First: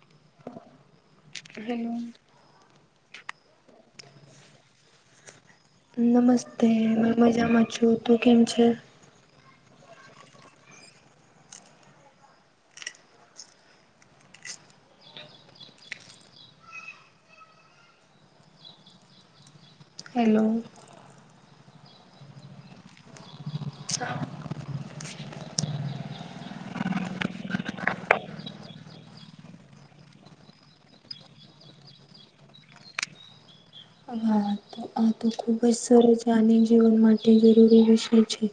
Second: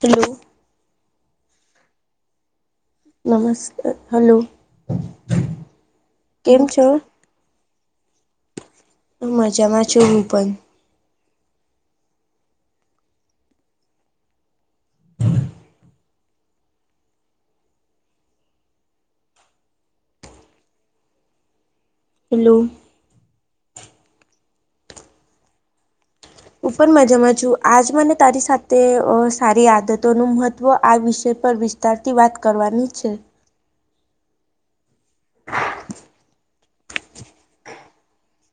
Hello. Hello. નમસ્તે hello. કેમ નમસ્તે છો હ મજામાં છુ, તું કેમ છે? મજામાં જ છુ, હું પણ. હેલો હેલો હું પણ મજામાં છુ, આજ મને તારી સાથે સારી આદતોનું મહત્વ આ વિષય પર વિતારતી વાત કરવાની છે. હા. આ તો ખુબ જ સરસ છે આન જીવન માટે જરૂરી વિષય છે.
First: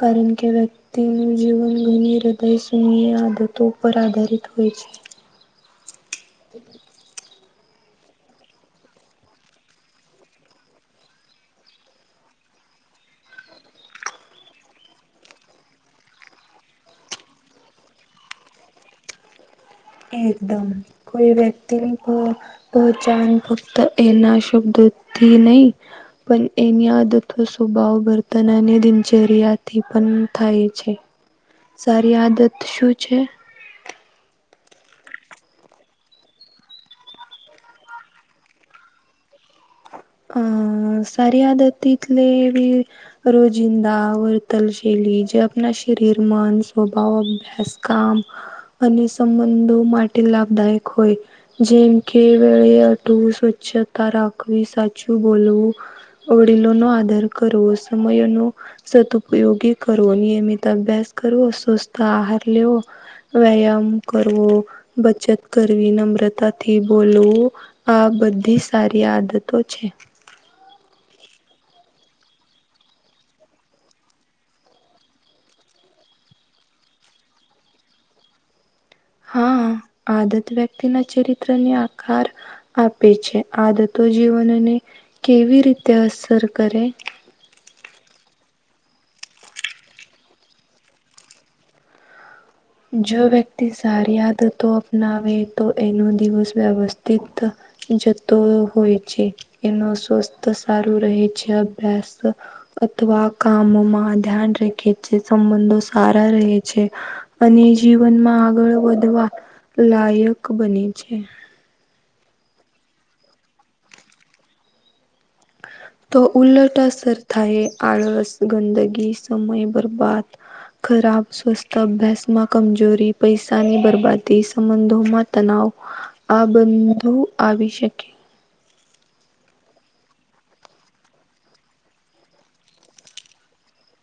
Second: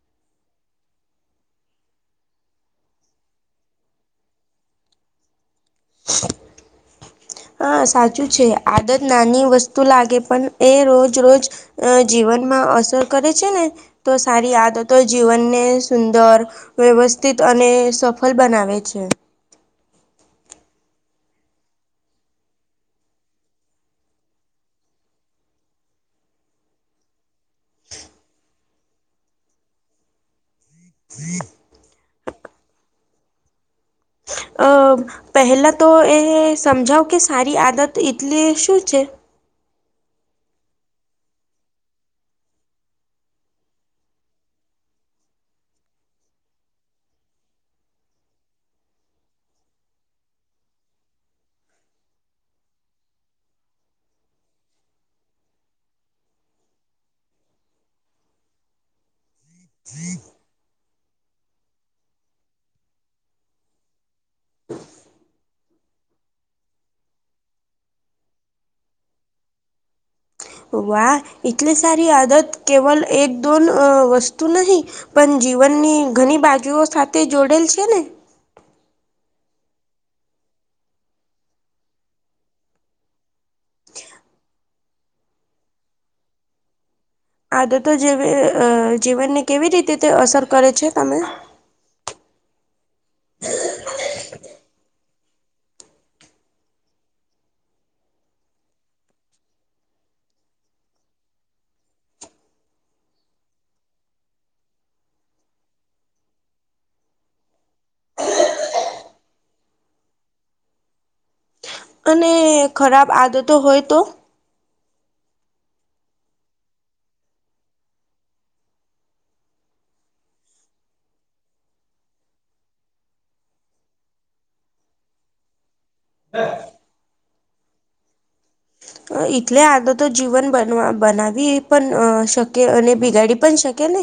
કારણ કે વ્યક્તિ તેનું જીવન ઘણી હૃદય સુૂનય આદતો પર આધારિત હોય છે. ત [inaudible] [unintelligible] હા સાચું છે. આદત નાની વસ્તુ લાગે પણ એ રોજ રોજ અ જીવનમાં અસર કરે છેને, તો સારી યાદ તો જીવનને સુંદર વ્યવસ્થિત અને સફળ બનાવે છે. એકદમ કોઈ વ્યક્તિ ઓચાંદ પુરત એના શુભ્દોથી નહી પણ એની આદત, સ્વભાવ વર્તન અને એની દિનચર્યાથી પણ થાય છે. જી [inaudible] [unintelligible] સારી આદત શું છે? અ પહેલા તો એ સમજાવ કે સારી આદત એટલે શું છે? અંઅ... સારી આદત એટલે રોજિંદા વર્તનશૈલી જે આપણા શરીર, મન, સ્વભાવ, અભ્યાસ, કામ અને સંબંધો માટે લાભદાયક હોય. જેમ કે વળી સ્વચ્છતા રાખવી, સાચું બોલવું વડીલો નો આદર કરવો સમયનો સદુપયોગી કરવો, નિયમિત અભ્યાસ કરવો, સ્વસ્થ આહાર લેવો વ્યાયામ કરવો, બચત કરવી, નમ્રતાથી બોલવું આ બધી સારી આદતો છે. વાહ! ! એટલે સારી આદત કેવલ એક દોન વસ્તુ નહી પણ જીવનની ઘણી બાજુઓ સાથે જોડેલ છે ને હા આદત વ્યક્તિના ચરિત્રની આકાર આપે છે. આદતો જીવનને કેવી રીતે અસર કરે? આદતો જેવી જીવનને કેવી રીતે તે અસર કરે છે તમે જો વ્યક્તિ સારી આદતો અપનાવે તો એનો દિવસ વ્યવસ્થિત જતો હોય છે એનો સ્વસ્થ સારું રહે છે. અભ્યાસ અથવા કામોમાં ધ્યાન રાખે છે સંબંધો સારા રહે છે અને જીવનમાં આગળ વધવા લાયક બને છે. અને ખરાબ આદતો હોય તો તો ઉલટ અસર થાય આળસ ગંદગી સમય બરબાદ ખરાબ સ્વસ્થ અભ્યાસમાં કમજોરી, પૈસાની બરબાદી સંબંધોમાં તનાવ આ બધું આવી શકે એટલે આદતો જીવન બન બનાવી પણ શકે અને બિગાડી પણ શકે ને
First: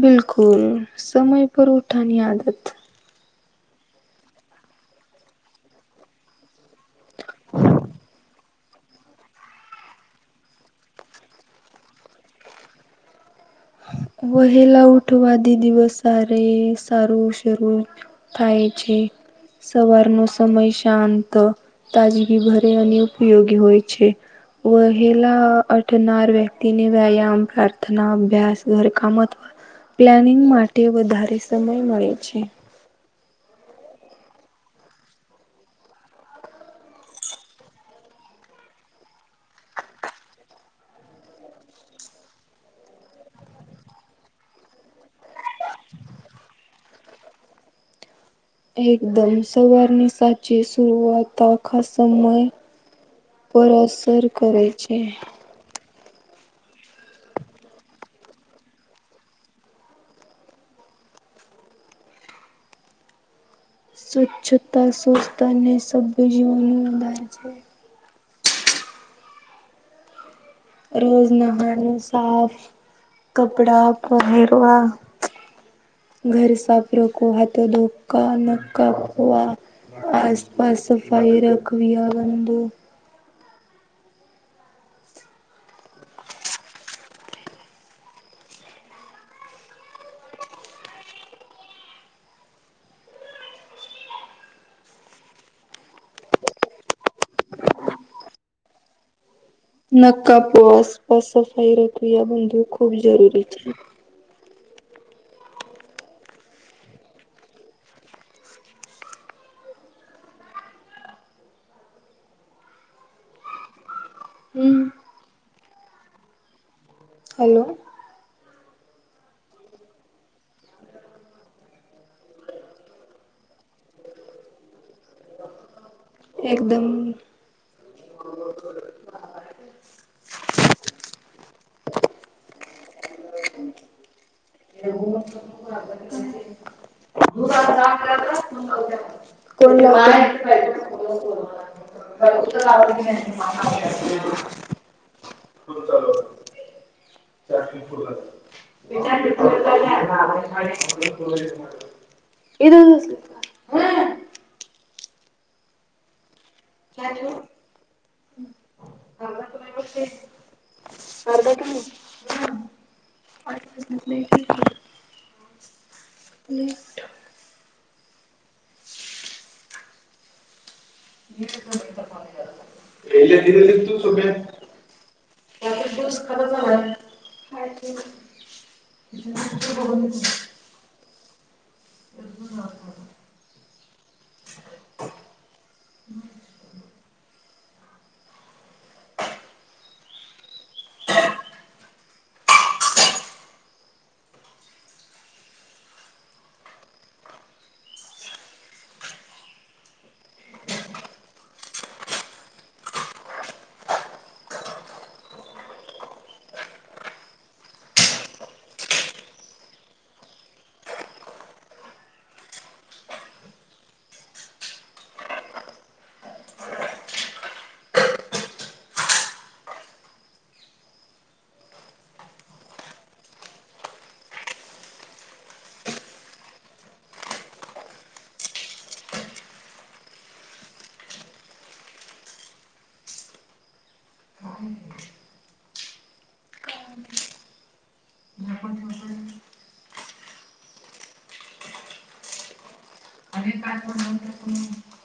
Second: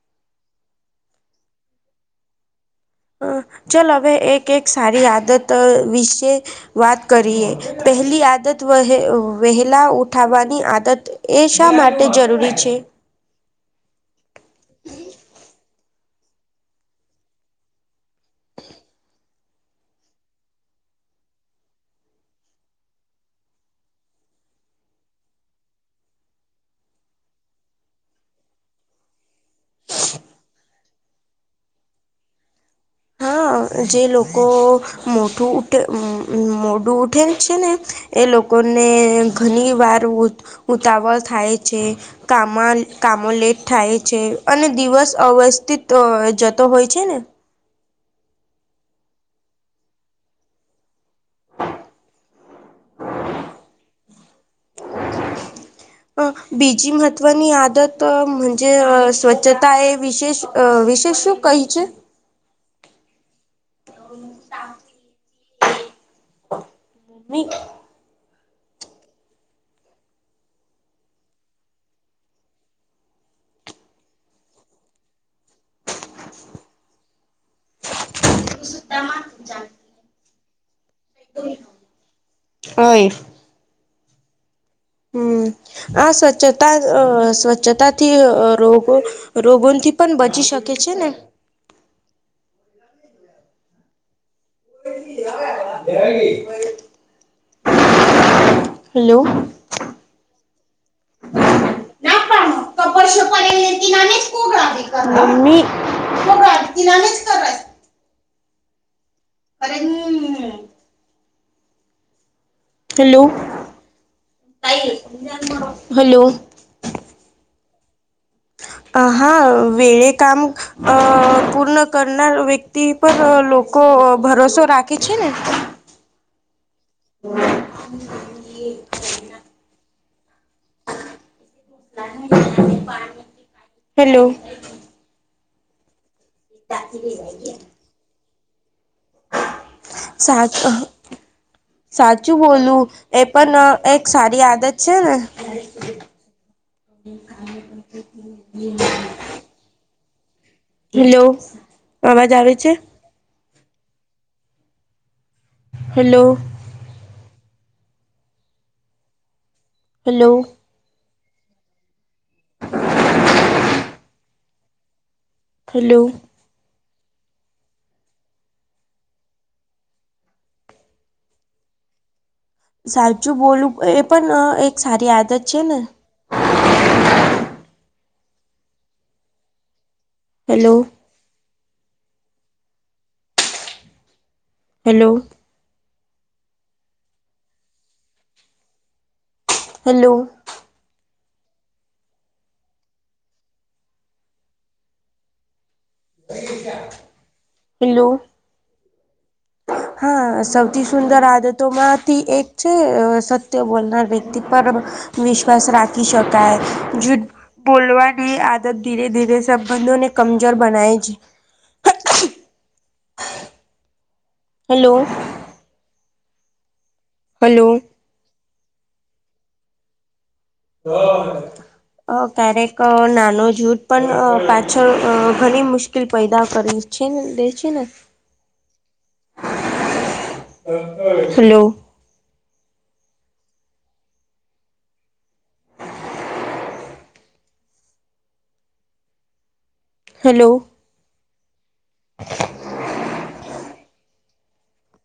બિલકુલ સમય પર ઉઠવાની આદત અ ચાલ હવે એક એક સારી આદત વિશે વાત કરીએ પહેલી આદત વ વહેલા ઉઠવવાની આદત એ શા માટે જરૂરી છે? વહેલા ઉઠવા આ થી દિવસ સારે સારું શરૂ થાય છે સવારનો સમય શાંત તાજગી ભર્યોઅને ઉપયોગી હોય છે. વહેલા ઉઠનાર વ્યક્તિને વ્યાયામ, પ્રાર્થના, અભ્યાસ ઘરકામ અથવા પ્લાનિંગ માટે વધારે સમય મળે છે. હા જે લોકો મોડું ઉઠે મોડું ઉઠેલ છે ને એ લોકોને ઘણી વાર ઉ ઉતાવળ થાય છે.. કામમાં કામો લેટ થાય છે અને દિવસ અવ્યવસ્થિત જતો હોય છે ને એકદમ સવારની સાચી શરૂઆત આખા સમય પર અસર કર છે. અ બીજી મહત્ત્વની આદત જે સ્વચ્છતા એ વિશેષ વિશેષ કહી છે. સ્વચ્છતા સ્વસ્થતાને સભ્યજીીવો ન ઉદાર છે. રોજ નાહવાનું, સાફ કપડા પહેરવા [inaudible] ઘર સાફ રકો હથો ધો નખ કાપવા સફાઈ રખવી આ તો હોય હમ આ સ્વચ્છતા સ્વચ્છતાથી રોગો રોગોથી પણ બચી શકાય છે ને? હલો નકાપો આસપાસ સફાાઈ રખું આ બંધુ ખૂબ જરૂરી છે ગાડી મમ્ ગાડી ના અરે હમ હલો હમ હલો હલો હા વેળ કામ અ પૂર્ણ કરનાર વ્યક્તિ પર લોકો ભરોસો રાખે છે ને એકદમ [inaudible] હેલો કો મા સા સાચું બોલું એ પણ એક સારી આદત છેાલ હેલો અવાજ આવે એ છે તો શ હલો ક છું હેલો અર્ધા કલો હલો ઠ વીટ તો તરમે એલે સાચું દ દી બોલવું તું એ સમે પણ એક સારી આદત છે ખ ને જ હલો એદ નાખ હેલો હમ હેલો હ પ હેલો હા સૌથી સુંદર આદતો માંથી એક છે સત્ય બોલનાર વ્યક્તિ પર વિશ્વાસ રાખી શકાય બોલવાની આદત ધીરે ધીરે સંબંધોને કમજોર બનાય છે હેલો હલો હ અ ક્યારેક નાનો જૂથ પણ પાછળ ઘણી મુશ્કેલ પેદા કરી છે દ છે હ હલોલો હા હલો [unintelligible]